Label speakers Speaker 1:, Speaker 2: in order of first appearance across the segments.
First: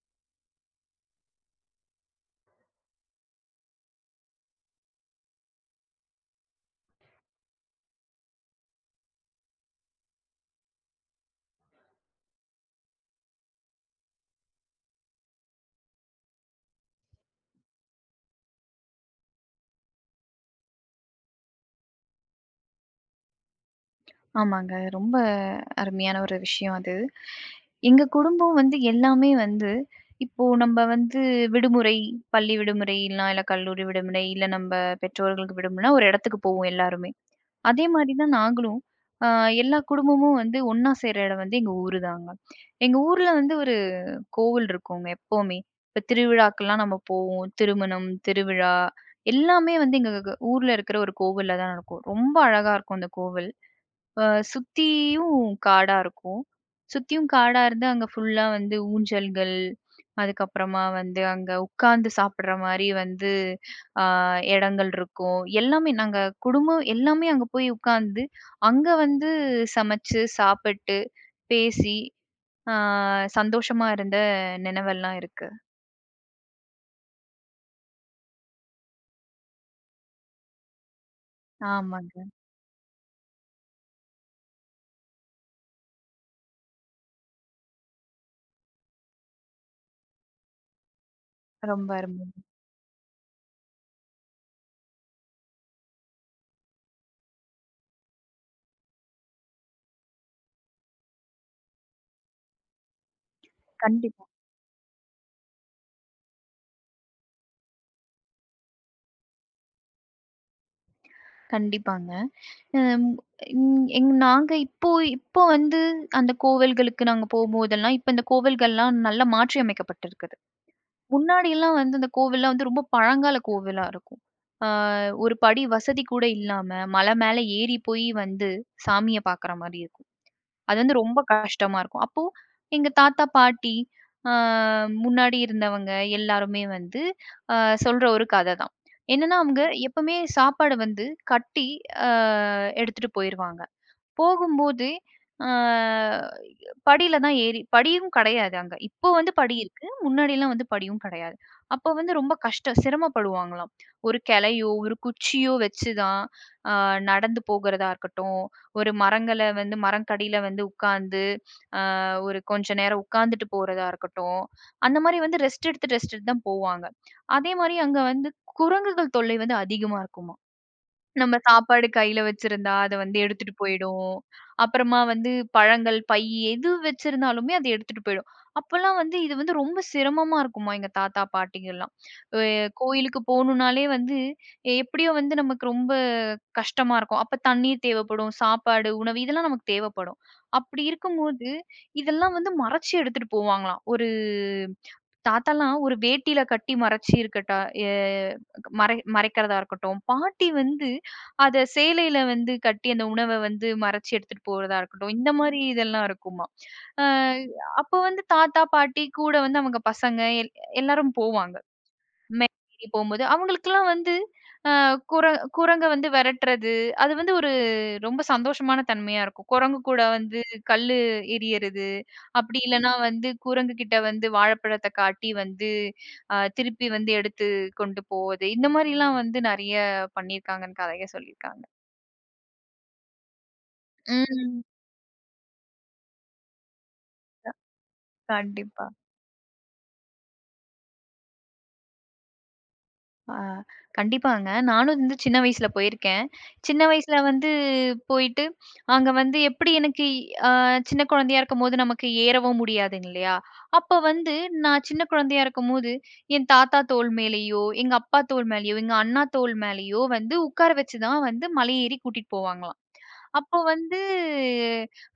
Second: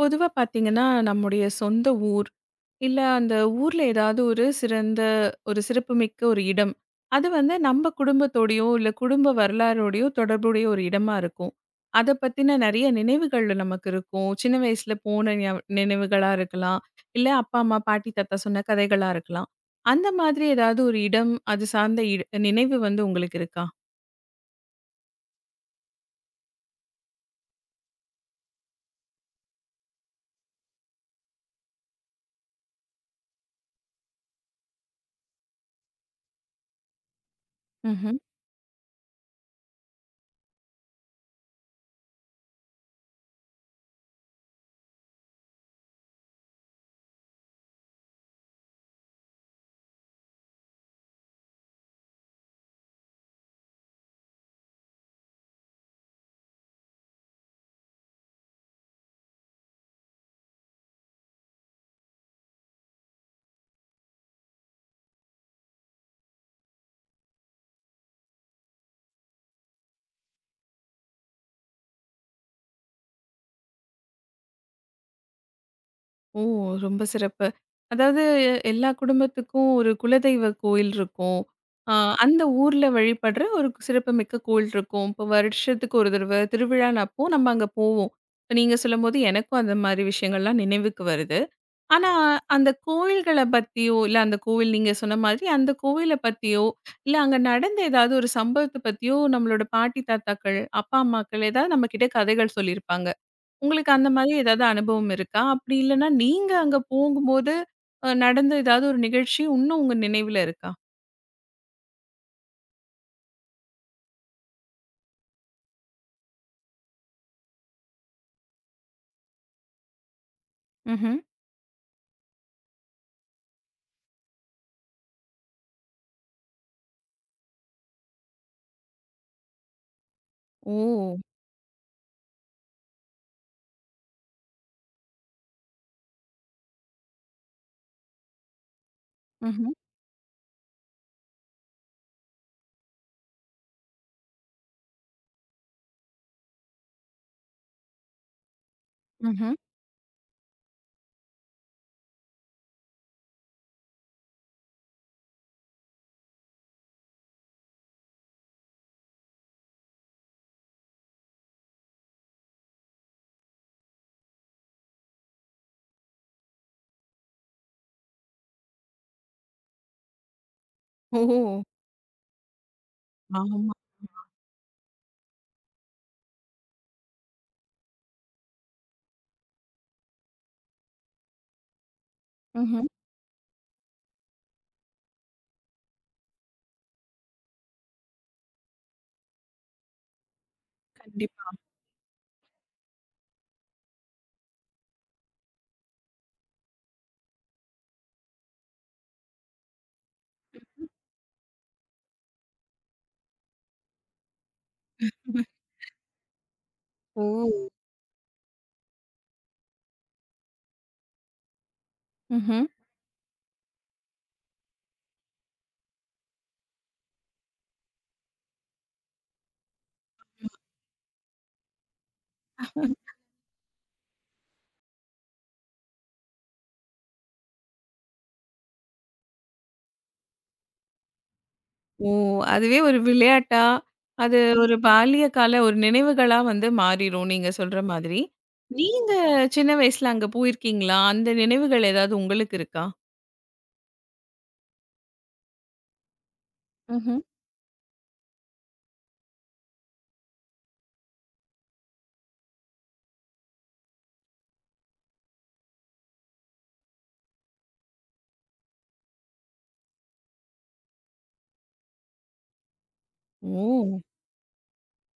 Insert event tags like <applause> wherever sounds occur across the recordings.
Speaker 1: பொதுவா பார்த்தீங்கன்னா, நம்முடைய சொந்த ஊர், இல்ல அந்த ஊர்ல ஏதாவது ஒரு சிறந்த ஒரு சிறப்புமிக்க ஒரு இடம். அது வந்து நம்ம குடும்பத்தோடையோ, இல்ல குடும்ப வரலாறோடையோ தொடர்புடைய ஒரு இடமா இருக்கும். அத பத்தின நெறைய நினைவுகள் நமக்கு இருக்கும். சின்ன வயசுல போன நியாவ நினைவுகளா இருக்கலாம். இல்ல அப்பா, அம்மா, பாட்டி, தாத்தா சொன்ன கதைகளா இருக்கலாம். அந்த மாதிரி ஏதாவது ஒரு இடம், அது சார்ந்த இட நினைவு வந்து உங்களுக்கு இருக்கா?
Speaker 2: ஆமாங்க. ரொம்ப அருமையான ஒரு விஷயம் அது. எங்க குடும்பம் வந்து எல்லாமே வந்து இப்போ நம்ப வந்து விடுமுறை, பள்ளி விடுமுறைலாம், இல்ல கல்லூரி விடுமுறை, இல்ல நம்ப பெற்றோர்களுக்கு விடுமுறைனா, ஒரு இடத்துக்கு போவோம் எல்லாருமே. அதே மாரி
Speaker 1: ம்ஹ்ம்.
Speaker 2: தான் நாங்களும், அ எல்லா குடும்பமும் வந்து ஒண்ணா சேர இடம் வந்து எங்க ஊரு தாங்க. எங்க ஊர்ல வந்து ஒரு கோவில் இருக்குங்க எப்பவுமே. இப்ப திருவிழாக்கெல்லாம் நம்ம போவோம். திருமணம், திருவிழா எல்லாமே வந்து எங்க ஊர்ல இருக்கிற ஒரு கோவில்ல தான் நடக்கும். ரொம்ப அழகா இருக்கும் அந்த கோவில். அ சுத்தியும் காடா இருக்கும். சுத்தியும் காடா இருந்து அங்க ஃபுல்லா வந்து ஊஞ்சல்கள், அதுக்கப்புறமா வந்து அங்க உட்கார்ந்து சாப்பிடுற மாரி வந்து அ இடங்கள் இருக்கும். எல்லாமே நாங்க குடும்பம் எல்லாமே அங்க போய் உட்கார்ந்து, அங்க வந்து சமைச்சு, சாப்பிட்டு, பேசி, ஆ சந்தோஷமா இருந்த நினைவெல்லாம் இருக்கு.
Speaker 1: ஓ! ரொம்ப சிறப்பு. அதாவது எல்லா குடும்பத்துக்கும் ஒரு குலதெய்வ கோயில் இருக்கும். அ
Speaker 2: ஆமாங்க.
Speaker 1: அந்த ஊர்ல வழிபடுற ஒரு சிறப்புமிக்க கோயில் இருக்கும். இப்போ வருஷத்துக்கு ஒரு தடவ திருவிழானப்போ நம்ம அங்க போவோம். இப்ப நீங்க சொல்லும்போது எனக்கும் அந்த மாரி விஷயங்கள்லாம் நினைவுக்கு வருது.
Speaker 2: ரொம்ப
Speaker 1: ஆனா
Speaker 2: அருமை.
Speaker 1: அந்த கோயில்கள பத்தியோ, இல்ல அந்த கோவில் நீங்க சொன்ன மாதிரி அந்த கோவில பத்தியோ, இல்ல அங்க நடந்த ஏதாவது ஒரு சம்பவத்த பத்தியோ நம்மளோட பாட்டி, தாத்தாக்கள், அப்பா, அம்மாக்கள் ஏதாவது நம்மகிட்ட கதைகள் சொல்லியிருப்பாங்க. உங்களுக்கு அந்த
Speaker 2: கண்டிப்பா,
Speaker 1: மாதிரி ஏதாவது அனுபவம் இருக்கா? அப்படி இல்லன்னா, நீங்க அங்க போகும்போது நடந்த ஏதாவது ஒரு நிகழ்ச்சி இன்னும் உங்க நினைவுல இருக்கா?
Speaker 2: கண்டிப்பாங்க. அம் ம் எங் நாங்க இப்போ இப்போ வந்து அந்த கோவில்களுக்கு நாங்க போம்போதெல்லாம், இப்ப இந்த கோவில்கள்லாம் நல்லா மாற்றி அமைக்கப்பட்டிருக்குது.
Speaker 1: ம்ஹ்ம்.
Speaker 2: முன்னாடிலாம் வந்து அந்த கோவில்லாம் வந்து ரொம்ப பழங்கால கோவிலா இருக்கும். ஆ ஒரு படி வசதி கூட இல்லாம, மலை மேல ஏறி போய் வந்து சாமிய பார்க்குற மாரி இருக்கும். அது வந்து
Speaker 1: ஓ!
Speaker 2: ரொம்ப கஷ்டமா இருக்கும். அப்போ எங்க தாத்தா, பாட்டி ஆ முன்னாடி இருந்தவங்க எல்லாருமே வந்து அ சொல்ற ஒரு கத தான். என்னன்னா அவங்க
Speaker 1: ம்ஹ்ம்.
Speaker 2: எப்பவுமே சாப்பாடு வந்து கட்டி அ எடுத்துட்டு போயிருவாங்க. போகும்போது, ஆ படியில தான் ஏறி படியும் கிடையாது அங்க. இப்போ வந்து
Speaker 1: ம்ஹ்ம்.
Speaker 2: படி இருக்கு. முன்னாடிலாம் வந்து படியும் கிடையாது. அப்போ வந்து ரொம்ப கஷ்டம் சிரமப்படுவாங்களாம். ஒரு கிளையோ, ஒரு குச்சியோ வச்சு தான் ஆ நடந்து போகிறதா இருக்கட்டும், ஒரு மரங்கள வந்து மரங்கடியில வந்து உட்கார்ந்து, ஆ ஒரு கொஞ்ச நேரம் உட்கார்ந்துட்டு போறதா இருக்கட்டும், அந்த மாரி வந்து ரெஸ்ட் எடுத்து, ரெஸ்ட் எடுத்து தான் போவாங்க. அதே மாரி அங்க வந்து குரங்குகள் தொல்லை வந்து அதிகமா இருக்குமாம்.
Speaker 1: ஓ!
Speaker 2: நம்ம சாப்பாடு கையில வச்சிருந்தா, அத வந்து எடுத்துட்டு
Speaker 1: ஆமா.
Speaker 2: போயிடும். அப்புறமா வந்து பழங்கள், எது வச்சிருந்தாலுமே அது எடுத்துட்டு போயிடும். அப்பலாம் வந்து இது வந்து ரொம்ப சிரமமா இருக்குமா எங்க தாத்தா, பாட்டிங்கலாம். அ
Speaker 1: ம்ஹ்ம்.
Speaker 2: கோயிலுக்கு போணும்னாலே வந்து எப்படியோ வந்து நமக்கு ரொம்ப கஷ்டமா இருக்கும். அப்ப தண்ணீர் தேவைப்படும், சாப்பாடு, உணவு இதெல்லாம் நமக்கு தேவைப்படும். அப்படி
Speaker 1: கண்டிப்பா.
Speaker 2: இருக்கும்போது, இதெல்லாம் வந்து மறைச்சு எடுத்துட்டு போவாங்களாம். ஒரு தாத்தாலாம் ஒரு வேட்டியில கட்டி மறைச்சு இருக்கட்டா எ மறை மறைக்கிறதா இருக்கட்டும். பாட்டி வந்து அத சேலையில வந்து கட்டி அந்த உணவ வந்து மறைச்சு எடுத்துட்டு போறதா இருக்கட்டும். இந்த மாரி இதெல்லாம் இருக்குமாம். அ
Speaker 1: ஓ!
Speaker 2: அப்போ வந்து தாத்தா, பாட்டி கூட வந்து அவங்க பசங்க எல்லாரும் போவாங்க.
Speaker 1: ம்ஹ்ம்.
Speaker 2: மேலஏறி போம்போது, அவங்களுக்கெல்லாம் வந்து அ குர குரங்க வந்து வெரட்டுறது, அது வந்து ஒரு ரொம்ப சந்தோஷமான தன்மையா இருக்கும். குரங்கு கூட வந்து கல்லு எறியறது, அப்படி இல்லன்னா வந்து குரங்கு கிட்ட வந்து வாழைப்பழத்த காட்டி வந்து திருப்பி வந்து எடுத்து கொண்டு போவது, இந்த மாரிலாம் வந்து நெறைய பண்ணியிருக்காங்கன்னு கதைய சொல்லியிருக்காங்க.
Speaker 1: ஓ! அதுவே ஒரு விளையாட்டா, அது
Speaker 2: ம்.
Speaker 1: ஒரு பால்ய கால ஒரு நினைவுகளா வந்து மாறிரும், நீங்க சொல்ற மாதிரி.
Speaker 2: கண்டிப்பா.
Speaker 1: நீங்க சின்ன வயசுல அங்க போயிருக்கீங்களா? அந்த நினைவுகள் ஏதாவது உங்களுக்கு இருக்கா?
Speaker 2: ஆ கண்டிப்பாங்க. நானும் வந்து சின்ன வயசுல போயிருக்கேன். சின்ன வயசுல
Speaker 1: ம்ஹ்ம்.
Speaker 2: வந்து போயிட்டு, அங்க வந்து எப்படி எனக்கு அ சின்ன குழந்தையா இருக்கும்போது நமக்கு ஏறவும் முடியாதுங்க இல்லையா? அப்ப வந்து நான் சின்ன குழந்தையா இருக்கும்போது, என் தாத்தா தோள் மேலேயோ, எங்க அப்பா தோள் மேலேயோ, எங்க அண்ணா தோள் மேலேயோ வந்து உட்கார வச்சு தான் வந்து மலை ஏறி கூட்டிட்டு போவாங்களாம். அப்போ வந்து
Speaker 1: ஓ!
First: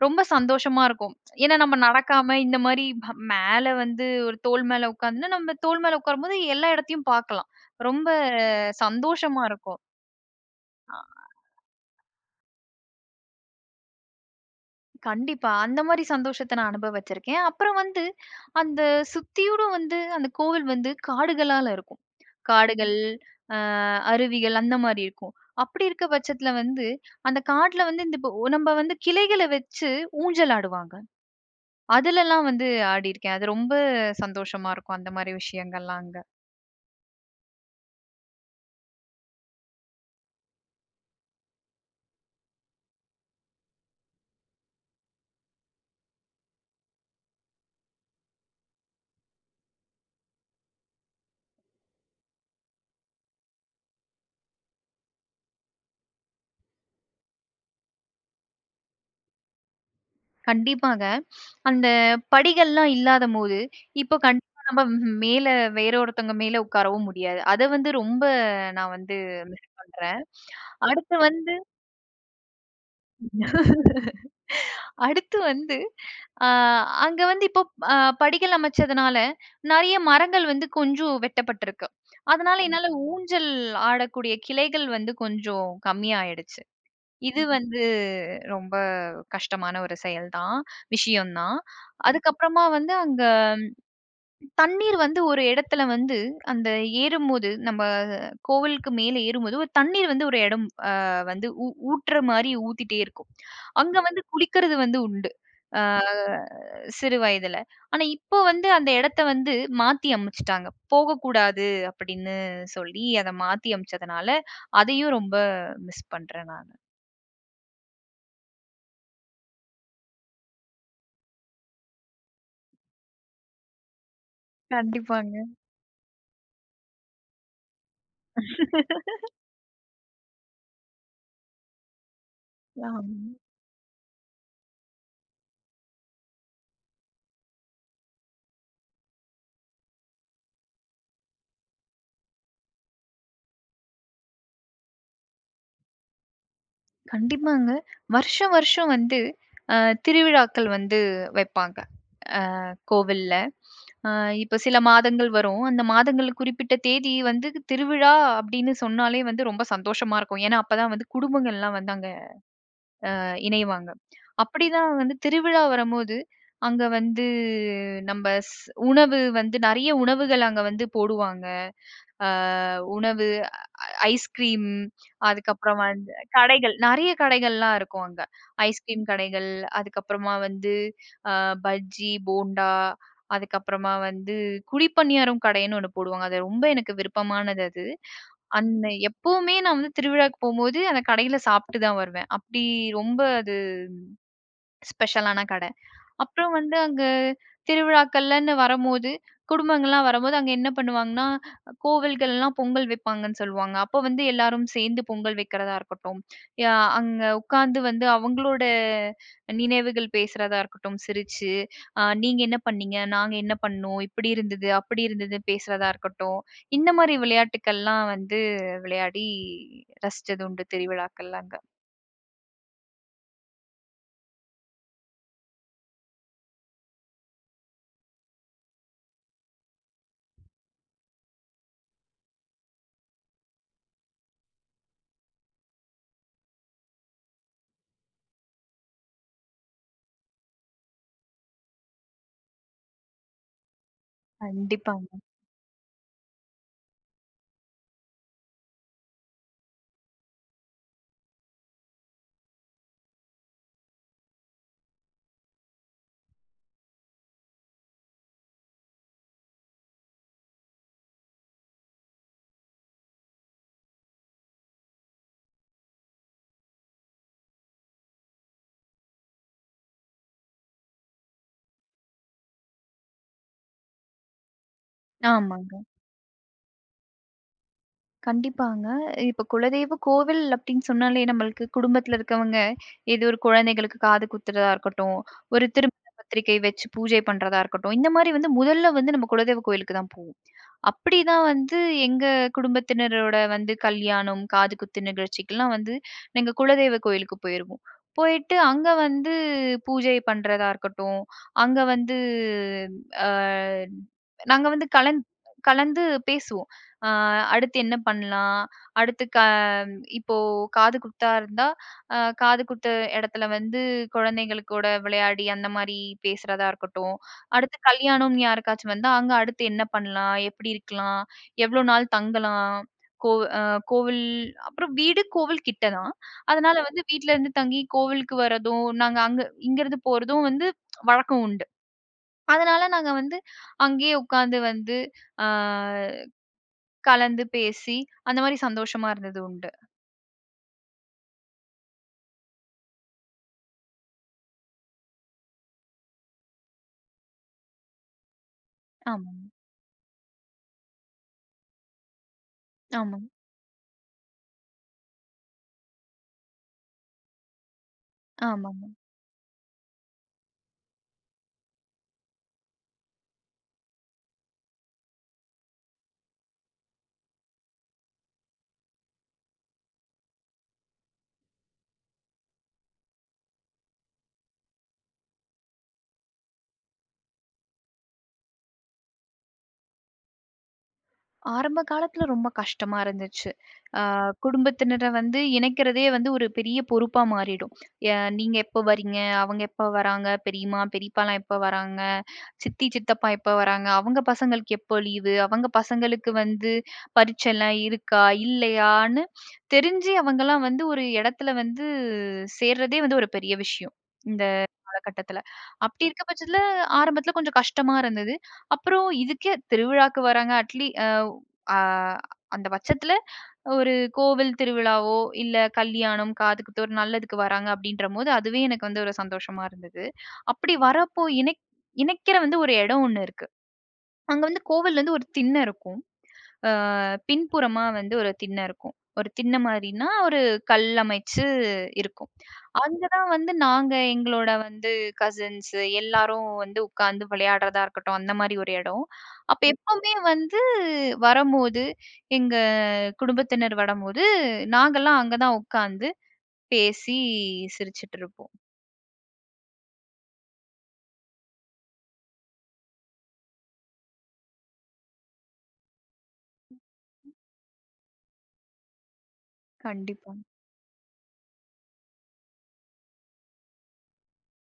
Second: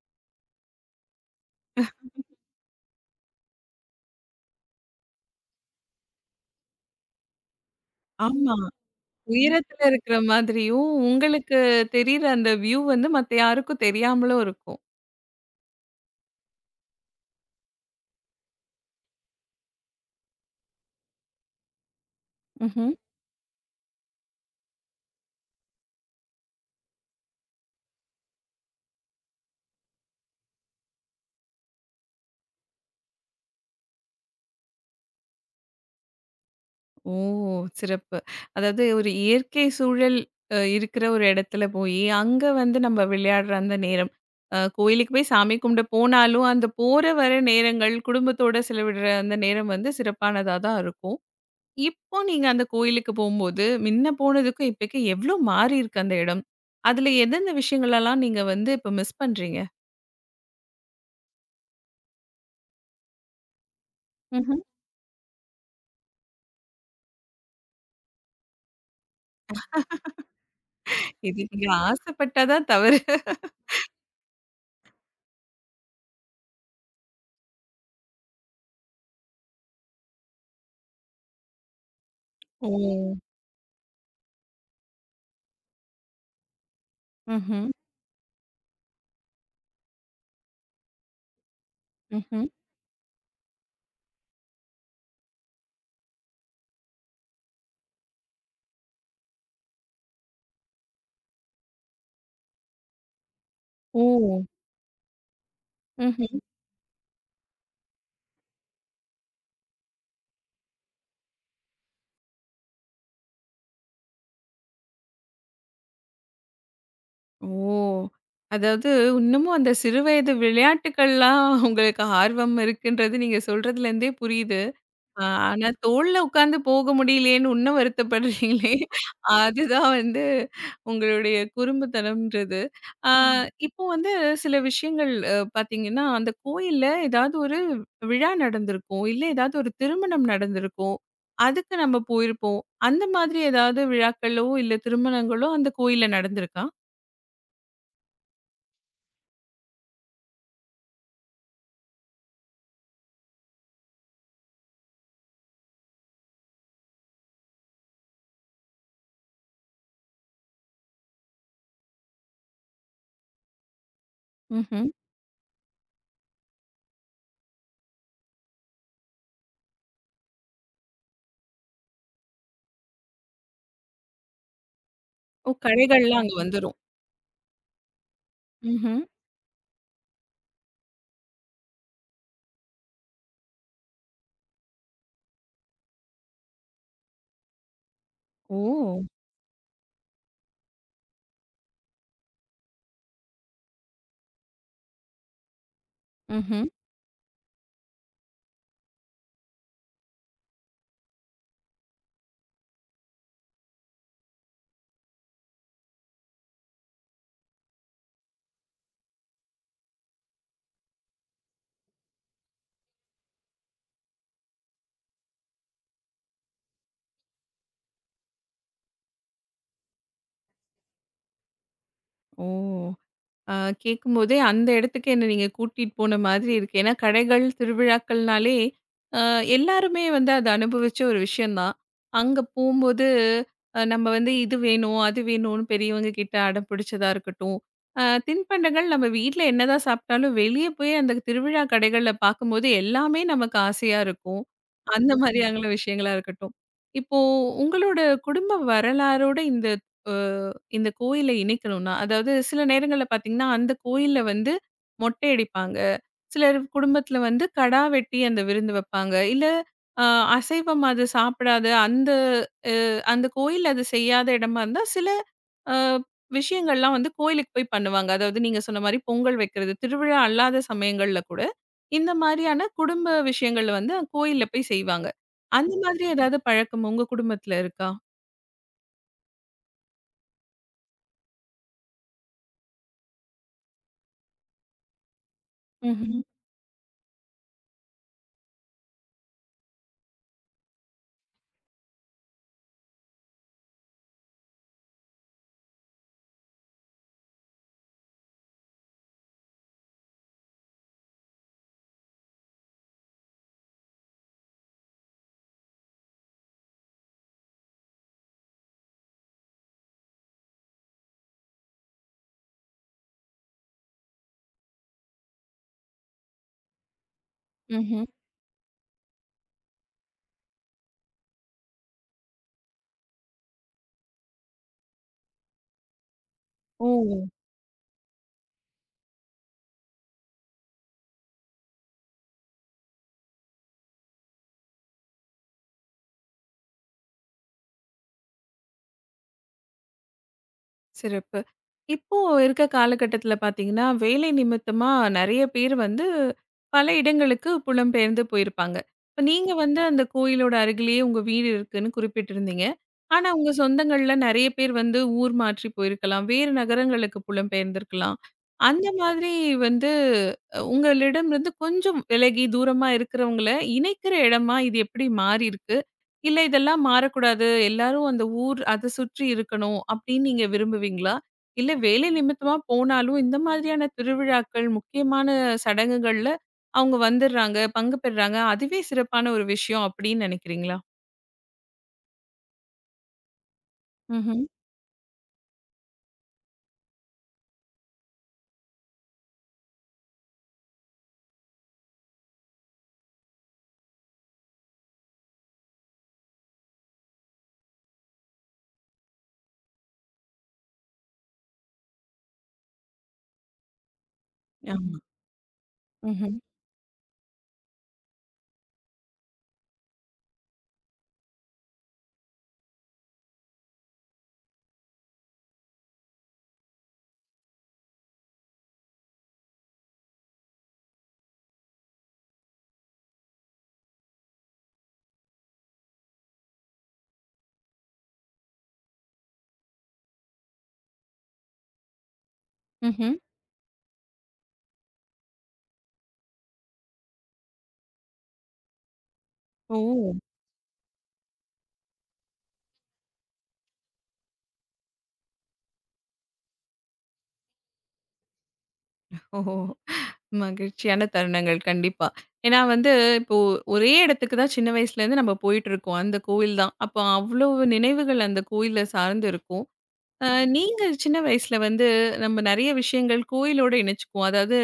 Speaker 2: ரொம்ப சந்தோஷமா இருக்கும். ஏன்னா நம்ம நடக்காம இந்த மாரி மேல வந்து ஒரு தோள் மேல உட்காந்து நம்ம தோள் மேல உட்காரும்போது எல்லா இடத்தையும் பார்க்கலாம். ரொம்ப
Speaker 1: ஆமா.
Speaker 2: சந்தோஷமா
Speaker 1: உயரத்துல
Speaker 2: இருக்கும்.
Speaker 1: இருக்கிற மாதிரியும்,
Speaker 2: அ
Speaker 1: உங்களுக்கு தெரியிற அந்த வியூ வந்து மத்த யாருக்கும் தெரியாமலும் இருக்கும்.
Speaker 2: கண்டிப்பா. அந்த மாரி சந்தோஷத்த நான் அனுபவிச்சிருக்கேன். அப்புறம் வந்து அந்த சுத்தியோடும் வந்து அந்த கோவில் வந்து காடுகளால இருக்கும். ம்.
Speaker 1: ம்ஹ்ம்.
Speaker 2: காடுகள், அ அருவிகள் அந்த மாரி இருக்கும். அப்படி இருக்க பட்சத்துல வந்து அந்த காட்டுல வந்து இந்த இப்ப நம்ம வந்து கிளைகள வச்சு ஊஞ்சல் ஆடுவாங்க. அதுலலாம் வந்து ஆடியிருக்கேன். அது ரொம்ப சந்தோஷமா இருக்கும். அந்த மாரி விஷயங்கள்லாம் அங்க.
Speaker 1: ஓ! சிறப்பு. அதாவது ஒரு இயற்கை சூழல் இருக்கிற ஒரு இடத்துல போயி, அங்க வந்து நம்ம விளையாடுற அந்த நேரம். கோயிலுக்கு போய் சாமி கும்பிட போனாலும், அந்த போற வர நேரங்கள், குடும்பத்தோட செலவிடுற அந்த நேரம் வந்து சிறப்பானதா தான் இருக்கும். இப்போ நீங்க அந்த கோயிலுக்கு போம்போது, மின்ன போனதுக்கும் இப்பக்கும் எவ்ளோ மாறியிருக்கு அந்த இடம்? அதுல எந்தெந்த விஷயங்களலாம் நீங்க வந்து இப்ப மிஸ் பண்றீங்க?
Speaker 2: கண்டிப்பாங்க. அந்த படிகள்லாம் இல்லாதபோது, இப்போ கண்டிப்பா நம்ம மேல வேற ஒருத்தவங்க மேல உட்காரவும் முடியாது. அத வந்து ரொம்ப நான் வந்து மிஸ் பண்றேன். அடுத்து
Speaker 1: இது
Speaker 2: வந்து
Speaker 1: நீங்க ஆசைப்பட்டா தான் தவறு.
Speaker 2: <laughs> அடுத்து வந்து அ அங்க வந்து இப்போ அ படிகள் அமைச்சதுனால, நெறைய மரங்கள் வந்து கொஞ்சம் வெட்டப்பட்டிருக்கு. அதனால
Speaker 1: ஓ!
Speaker 2: என்னால ஊஞ்சல் ஆடக்கூடிய கிளைகள் வந்து கொஞ்சம் கம்மியாயிடுச்சு. இது
Speaker 1: ம்ஹ்ம்,
Speaker 2: வந்து ரொம்ப கஷ்டமான ஒரு செயல் தான், விஷயம் தான்.
Speaker 1: ம்ஹ்ம்.
Speaker 2: அதுக்கப்புறமா வந்து அங்க தண்ணீர் வந்து ஒரு இடத்துல வந்து அந்த ஏறும்போது நம்ம கோவிலுக்கு மேல ஏறும்போது ஒரு தண்ணீர் வந்து ஒரு இடம் வந்து ஊற்றுற மாரி ஊத்திட்டே இருக்கும். அங்க
Speaker 1: ஓ!
Speaker 2: வந்து குளிக்கிறது வந்து உண்டு. ஆ
Speaker 1: ம்ஹ்ம்.
Speaker 2: சிறு வயதுல. ஆனா இப்போ வந்து அந்த இடத்த வந்து மாத்தி அமைச்சுட்டாங்க. போகக்கூடாது அப்படின்னு சொல்லி அத மாத்தி அமைச்சதுனால, அதையும் ரொம்ப மிஸ் பண்றேன் நானு.
Speaker 1: ஓ! அதாவது இன்னமும் அந்த சிறுவயது விளையாட்டுக்கள்லாம் உங்களுக்கு ஆர்வம் இருக்குன்றது நீங்க சொல்றதுலேருந்தே புரியுது.
Speaker 2: கண்டிப்பாங்க.
Speaker 1: ஆனா தோள்ல உட்கார்ந்து போக முடியலையேன்னு இன்னும் வருத்தப்படுறீங்களே! அதுதான் வந்து உங்களுடைய குறும்புத்தனம்ன்றது. ஆ
Speaker 2: ஆம்.
Speaker 1: ம். இப்போ வந்து சில விஷயங்கள் பார்த்தீங்கன்னா, அந்த கோயில்ல ஏதாவது ஒரு விழா நடந்திருக்கும். இல்ல ஏதாவது ஒரு திருமணம் நடந்திருக்கும். அதுக்கு நம்ம போயிருப்போம். அந்த மாதிரி ஏதாவது விழாக்களோ, இல்ல திருமணங்களோ அந்த கோயில்ல நடந்திருக்கா?
Speaker 2: கண்டிப்பாங்க. வருஷம் வருஷம் வந்து அ திருவிழாக்கள் வந்து வைப்பாங்க கோவில்ல. அ இப்ப சில மாதங்கள் வரும். அந்த மாதங்கள்ல குறிப்பிட்ட தேதி வந்து திருவிழா அப்படின்னு சொன்னாலே வந்து ரொம்ப சந்தோஷமா இருக்கும். ஏன்னா, அப்பதான் வந்து குடும்பங்கள்லாம் வந்து அங்க இணைவாங்க.
Speaker 1: ம்ஹ்ம்.
Speaker 2: அப்படிதான் வந்து திருவிழா வரும்போது, அங்க வந்து நம்ம உணவு வந்து நெறைய உணவுகள் அங்க வந்து போடுவாங்க. அ உணவு ஐஸ்கிரீம்,
Speaker 1: ஓ!
Speaker 2: அதுக்கப்புறம் வந்து
Speaker 1: கடைகள்லாம் அங்க
Speaker 2: கடைகள்,
Speaker 1: வந்துரும்.
Speaker 2: நெறைய கடைகள்லாம் இருக்கும் அங்க.
Speaker 1: ம்ஹ்ம்.
Speaker 2: ஐஸ்கிரீம் கடைகள், அதுக்கப்புறமா வந்து அ பஜ்ஜி, போண்டா, அதுக்கப்புறமா வந்து குழிப்பணியாரம் கடைன்னு ஒண்ணு போடுவாங்க. அது ரொம்ப எனக்கு விருப்பமானது அது. அந்த
Speaker 1: ஓ!
Speaker 2: எப்பவுமே நான் வந்து திருவிழாக்கு போம்போது, அந்த கடையில சாப்பிட்டு தான் வருவேன். அப்படி ரொம்ப அது ஸ்பெஷலான கடை. அப்புறம்
Speaker 1: ம்ஹ்ம்.
Speaker 2: வந்து அங்க திருவிழாக்கள்லன்னு வரம்போது, குடும்பங்கள்லாம் வரம்போது அங்க என்ன பண்ணுவாங்கன்னா, கோவில்கள்லாம் பொங்கல் வைப்பாங்கன்னு சொல்லுவாங்க. அப்ப வந்து எல்லாரும் சேர்ந்து பொங்கல் வைக்கிறதா இருக்கட்டும், யா அங்க உட்கார்ந்து வந்து அவங்களோட நினைவுகள் பேசுறதா இருக்கட்டும் சிரிச்சு, நீங்க என்ன பண்ணீங்க? நாங்க என்ன பண்ணோம்? இப்படி இருந்தது, அப்படி இருந்ததுன்னு பேசுறதா இருக்கட்டும். இந்த மாரி விளையாட்டுக்கள்லாம் வந்து விளையாடி ரசிச்சது உண்டு திருவிழாக்கள்ல அங்க.
Speaker 1: ஓ! ஆ கேட்கும்போதே அந்த இடத்துக்கு என்ன நீங்க கூட்டிட்டு போன மாதிரி இருக்கு. ஏன்னா கடைகள், திருவிழாக்கள்னாலே அ எல்லாருமே வந்து அத அனுபவிச்ச ஒரு விஷயம் தான். அங்க போம்போது நம்ம வந்து இது வேணும், அது வேணும்னு பெரியவங்க கிட்ட அடம் பிடிச்சதா இருக்கட்டும். அ தின்பண்டங்கள் நம்ம வீட்ல என்னதான் சாப்பிட்டாலும் வெளிய போய் அந்த திருவிழா கடைகள்ல பார்க்கும்போது எல்லாமே நமக்கு ஆசையா இருக்கும். அந்த கண்டிப்பா, கண்டிப்பா.
Speaker 2: கண்டிப்பாங்க.
Speaker 1: மாதிரியான விஷயங்களா இருக்கட்டும். இப்போ உங்களோட குடும்ப வரலாறோட இந்த அ இந்த கோயில இணைக்கணும்னா, அதாவது சில நேரங்கள்ல பார்த்தீங்கன்னா, அந்த கோயில்ல வந்து மொட்டை அடிப்பாங்க. சிலர் குடும்பத்தில வந்து கடா வெட்டி அந்த விருந்து வைப்பாங்க. இல்ல அ அசைவம் அது சாப்பிடாது அந்த அ அந்த கோயில்ல அது செய்யாத இடமா இருந்தா, சில அ விஷயங்கள்லாம் வந்து கோயிலுக்கு போய் பண்ணுவாங்க. அதாவது நீங்க சொன்ன மாரி பொங்கல் வைக்கிறது, திருவிழா அல்லாத சமயங்கள்ல கூட இந்த மாரியான குடும்ப விஷயங்கள் வந்து கோயில்ல போய் செய்வாங்க.
Speaker 2: ஆமாங்க.
Speaker 1: அந்த மாதிரி ஏதாவது பழக்கம் உங்க குடும்பத்தில இருக்கா?
Speaker 2: கண்டிப்பாங்க. இப்ப குலதெய்வ கோவில் அப்டின்னு சொன்னாலே நம்மளுக்கு குடும்பத்துல இருக்கவங்க, ஏதோ ஒரு குழந்தைகளுக்கு காது குத்துறதா இருக்கட்டும், ஒரு திருமண
Speaker 1: ம்ஹ்ம்.
Speaker 2: பத்திரிகை வச்சு பூஜை பண்றதா இருக்கட்டும், இந்த மாரி வந்து முதல்ல வந்து நம்ம குலதெய்வ கோவிலுக்கு தான் போவோம். அப்படிதான் வந்து எங்க குடும்பத்தினரோட வந்து கல்யாணம், காது குத்து நிகழ்ச்சிக்கெல்லாம் வந்து நாங்க குலதெய்வ கோவிலுக்கு போயிருவோம். போயிட்டு அங்க வந்து பூஜை பண்றதா இருக்கட்டும், அங்க வந்து அ நாங்க வந்து கலந்து பேசுவோம். ஆ அடுத்து என்ன பண்ணலாம்? அடுத்து க இப்போ காது குத்தா இருந்தா, காது குத்த இடத்துல வந்து குழந்தைங்களுக்கூட விளையாடி அந்த மாரி பேசுறதா இருக்கட்டும். அடுத்து
Speaker 1: ம்ஹ்ம்.
Speaker 2: கல்யாணம்னு யாருக்காச்சும் வந்தா, அங்க அடுத்து என்ன பண்ணலாம்? எப்படி இருக்கலாம்? எவ்வளோ நாள் தங்கலாம்? கோ அ கோவில் அப்புறம் வீடு கோவில் கிட்ட தான். அதனால வந்து
Speaker 1: ஓ!
Speaker 2: வீட்ல இருந்து தங்கி கோவிலுக்கு வரதும், நாங்க அங்க இங்கருந்து போறதும் வந்து வழக்கம் உண்டு. அதனால நாங்க வந்து அங்கேயே உட்காந்து வந்து, ஆ கலந்து பேசி, அந்த மாரி சந்தோஷமா இருந்தது உண்டு.
Speaker 1: சிறப்பு. இப்போ இருக்க காலகட்டத்தில பார்த்தீங்கன்னா, வேலை நிமித்தமா நெறைய பேர் வந்து பல இடங்களுக்கு புலம்பெயர்ந்து போயிருப்பாங்க. இப்ப
Speaker 2: ஆமாங்க,
Speaker 1: நீங்க வந்து அந்த கோயிலோட அருகிலேயே உங்க வீடு இருக்குன்னு குறிப்பிட்டிருந்தீங்க.
Speaker 2: ஆமாங்க,
Speaker 1: ஆனா உங்க சொந்தங்கள்ல நெறைய பேர் வந்து ஊர் மாற்றி போயிருக்கலாம். வேறு நகரங்களுக்கு புலம்பெயர்ந்திருக்கலாம்.
Speaker 2: ஆமாங்க.
Speaker 1: அந்த மாதிரி வந்து உங்களிடமிருந்து கொஞ்சம் விலகி தூரமா இருக்கிறவங்கள இணைக்கிற இடமா இது எப்படி மாறியிருக்கு? இல்ல இதெல்லாம் மாறக்கூடாது. எல்லாரும் அந்த ஊர் அத சுற்றி இருக்கணும் அப்படின்னு நீங்க விரும்புவீங்களா? இல்ல வேலை நிமித்தமா போனாலும் இந்த மாதிரியான திருவிழாக்கள், முக்கியமான சடங்குகள்ல அவங்க வந்துடுறாங்க, பங்கு பெறுறாங்க. அதுவே சிறப்பான ஒரு விஷயம் அப்படின்னு நினைக்கிறீங்களா?
Speaker 2: ஆரம்ப காலத்துல ரொம்ப கஷ்டமா இருந்துச்சு. ஆ
Speaker 1: ம்ஹ்ம்.
Speaker 2: குடும்பத்தினர வந்து இணைக்கிறதே வந்து ஒரு பெரிய பொறுப்பா மாறிடும். நீங்க எப்ப வரீங்க? அவங்க எப்ப வராங்க? பெரியம்மா, பெரியப்பாலாம் எப்ப வராங்க? சித்தி, சித்தப்பா எப்ப வராங்க? அவங்க பசங்களுக்கு எப்போ லீவு? அவங்க பசங்களுக்கு வந்து பரீட்சைலாம் இருக்கா? இல்லையான்னு?" தெரிஞ்சு அவங்கலாம் வந்து ஒரு இடத்துல வந்து சேர்றதே வந்து ஒரு பெரிய விஷயம். இந்த
Speaker 1: ஆமா.
Speaker 2: காலகட்டத்துல. அப்படி இருக்க
Speaker 1: ம்ஹ்ம்.
Speaker 2: பட்சத்துல ஆரம்பத்துல கொஞ்சம் கஷ்டமா இருந்தது. அப்புறம் இதுக்கே திருவிழாக்கு வராங்க அட்லீ அ ஆ அந்த பட்சத்துல ஒரு கோவில் திருவிழாவோ, இல்ல கல்யாணம், காது குத்து ஒரு நல்லதுக்கு வராங்க அப்படின்றபோது, அதுவே எனக்கு வந்து ஒரு சந்தோஷமா இருந்தது. அப்படி வரப்போ இணைக்கிற வந்து ஒரு இடம் ஒண்ணு இருக்கு. அங்க வந்து கோவில்லேருந்து ஒரு திண்ணை இருக்கும். அ பின்புறமா வந்து ஒரு திண்ணை இருக்கும். ஒரு திண்ணை மாரின்னா, ஒரு கல் அமைச்சு இருக்கும். அங்க
Speaker 1: ம்ஹ்ம்.
Speaker 2: தான் வந்து நாங்க எங்களோட வந்து கசின்ஸ் எல்லாரும் வந்து உட்கார்ந்து விளையாடுறதா இருக்கட்டும், அந்த மாரி ஒரு இடம். அப்ப
Speaker 1: ஓ!
Speaker 2: எப்பவுமே வந்து வரம்போது, எங்க குடும்பத்தினர் வரம்போது, நாங்கலாம் அங்க தான் உட்கார்ந்து பேசி சிரிச்சுட்டு இருப்போம்.
Speaker 1: ஓஹோ! மகிழ்ச்சியான தருணங்கள் கண்டிப்பா. ஏன்னா வந்து இப்போ ஒரே இடத்துக்கு தான் சின்ன வயசுலேருந்து நம்ம போயிட்டு இருக்கோம். அந்த கோயில் தான். அப்போ அவ்வளவு நினைவுகள் அந்த கோயில சார்ந்து இருக்கும். அ
Speaker 2: கண்டிப்பா.
Speaker 1: நீங்க சின்ன வயசுல வந்து நம்ம நெறைய விஷயங்கள் கோயிலோட இணைச்சுக்குவோம். அதாவது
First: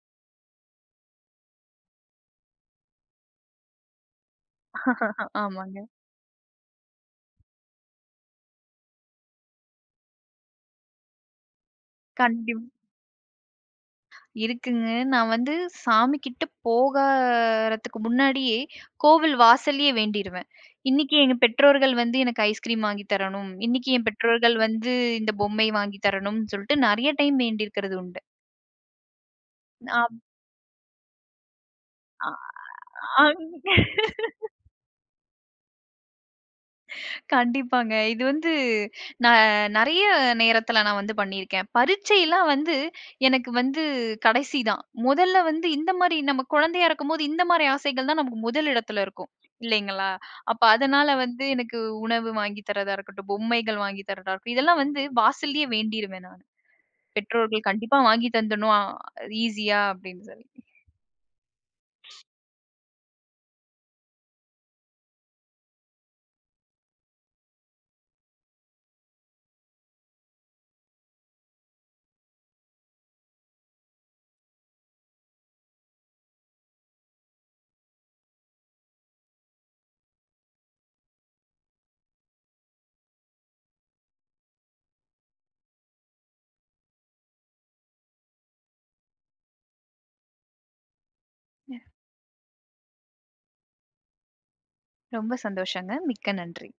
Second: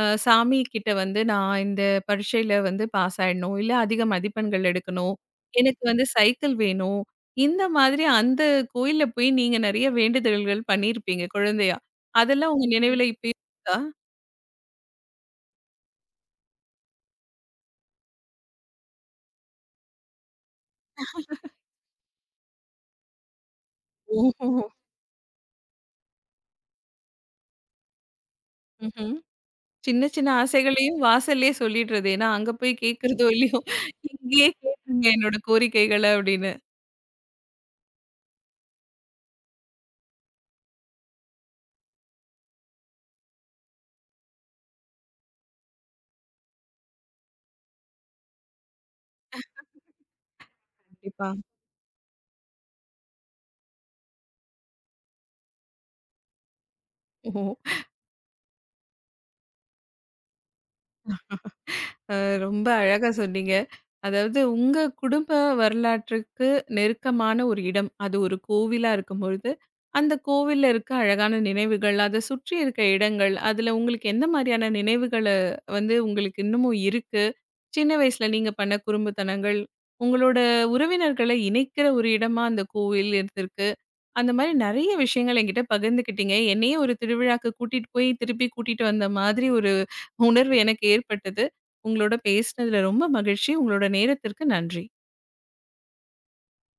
Speaker 1: சாமி கிட்ட வந்து நான் இந்த பரீட்சையில வந்து பாஸ் ஆயிடணும், இல்ல அதிக மதிப்பெண்கள் எடுக்கணும்,
Speaker 2: <laughs>
Speaker 1: எனக்கு
Speaker 2: ஆமாங்க.
Speaker 1: வந்து சைக்கிள் வேணும். இந்த மாதிரி அந்த கோயில்ல போய் நீங்க நெறைய வேண்டுதல்கள் பண்ணியிருப்பீங்க குழந்தையா. அதெல்லாம்
Speaker 2: கண்டிப்பா.
Speaker 1: உங்க நினைவுல இப்பயும் இருக்கா?
Speaker 2: இருக்குங்க. நான் வந்து சாமி கிட்ட போகறதுக்கு முன்னாடியே, கோவில் வாசல்லயே வேண்டிருவேன். இன்னைக்கு எங்க பெற்றோர்கள் வந்து எனக்கு ஐஸ்கிரீம் வாங்கி தரணும். இன்னைக்கு என் பெற்றோர்கள்
Speaker 1: ஓஹோ!
Speaker 2: வந்து இந்த பொம்மை வாங்கி தரணும்னு சொல்லிட்டு நெறைய டைம் வேண்டியிருக்கிறது உண்டு.
Speaker 1: ம்ஹ்ம். சின்ன
Speaker 2: அப்
Speaker 1: சின்ன ஆசைகளையும் வாசல்லயே சொல்லிடுறது.
Speaker 2: அ
Speaker 1: ஏன்னா அங்க போய் கேட்கிறதோ
Speaker 2: அங்
Speaker 1: இல்லையோ, இங்கேயே கேட்டுருங்க என்னோட கோரிக்கைகள அப்படின்னு.
Speaker 2: கண்டிப்பாங்க. இது வந்து நான் நெறைய நேரத்துல நான் வந்து பண்ணியிருக்கேன். பரீட்சைலாம் வந்து எனக்கு வந்து கடைசி தான். முதல்ல வந்து இந்த மாரி நம்ம குழந்தையா இருக்கும்போது, இந்த மாரி ஆசைகள் தான் நமக்கு முதல் இடத்துல இருக்கும். இல்லைங்களா? அப்ப அதனால
Speaker 1: கண்டிப்பா.
Speaker 2: வந்து எனக்கு உணவு வாங்கி தர்றதா இருக்கட்டும், பொம்மைகள் வாங்கி தர்றதா இருக்கட்டும், இதெல்லாம் வந்து வாசல்லயே வேண்டிருவேன் நானு.
Speaker 1: ஓ!
Speaker 2: பெற்றோர்கள் கண்டிப்பா வாங்கி தந்தணும், ஈஸியா அப்படின்னு சொல்லி.
Speaker 1: அ ரொம்ப அழகா சொன்னீங்க. அதாவது உங்க குடும்ப வரலாற்றுக்கு நெருக்கமான ஒரு இடம். அது ஒரு கோவிலா இருக்கும்பொழுது, அந்த கோவில்ல இருக்க அழகான நினைவுகள், அத சுற்றி இருக்க இடங்கள், அதுல உங்களுக்கு எந்த மாரியான நினைவுகள வந்து உங்களுக்கு இன்னமும் இருக்கு? சின்ன வயசுல நீங்க பண்ண குறும்புத்தனங்கள், உங்களோட உறவினர்கள இணைக்கிற ஒரு இடமா அந்த கோவில் இருந்திருக்கு. அந்த மாரி நெறைய விஷயங்கள் என்கிட்ட பகிர்ந்துக்கிட்டீங்க. என்னையே ஒரு திருவிழாக்கு கூட்டிட்டு போய் திருப்பி கூட்டிட்டு வந்த மாதிரி ஒரு உணர்வு எனக்கு ஏற்பட்டது. உங்களோட பேசினதுல ரொம்ப மகிழ்ச்சி. உங்களோட நேரத்திற்கு நன்றி.
Speaker 2: ரொம்ப சந்தோஷங்க. மிக்க நன்றி.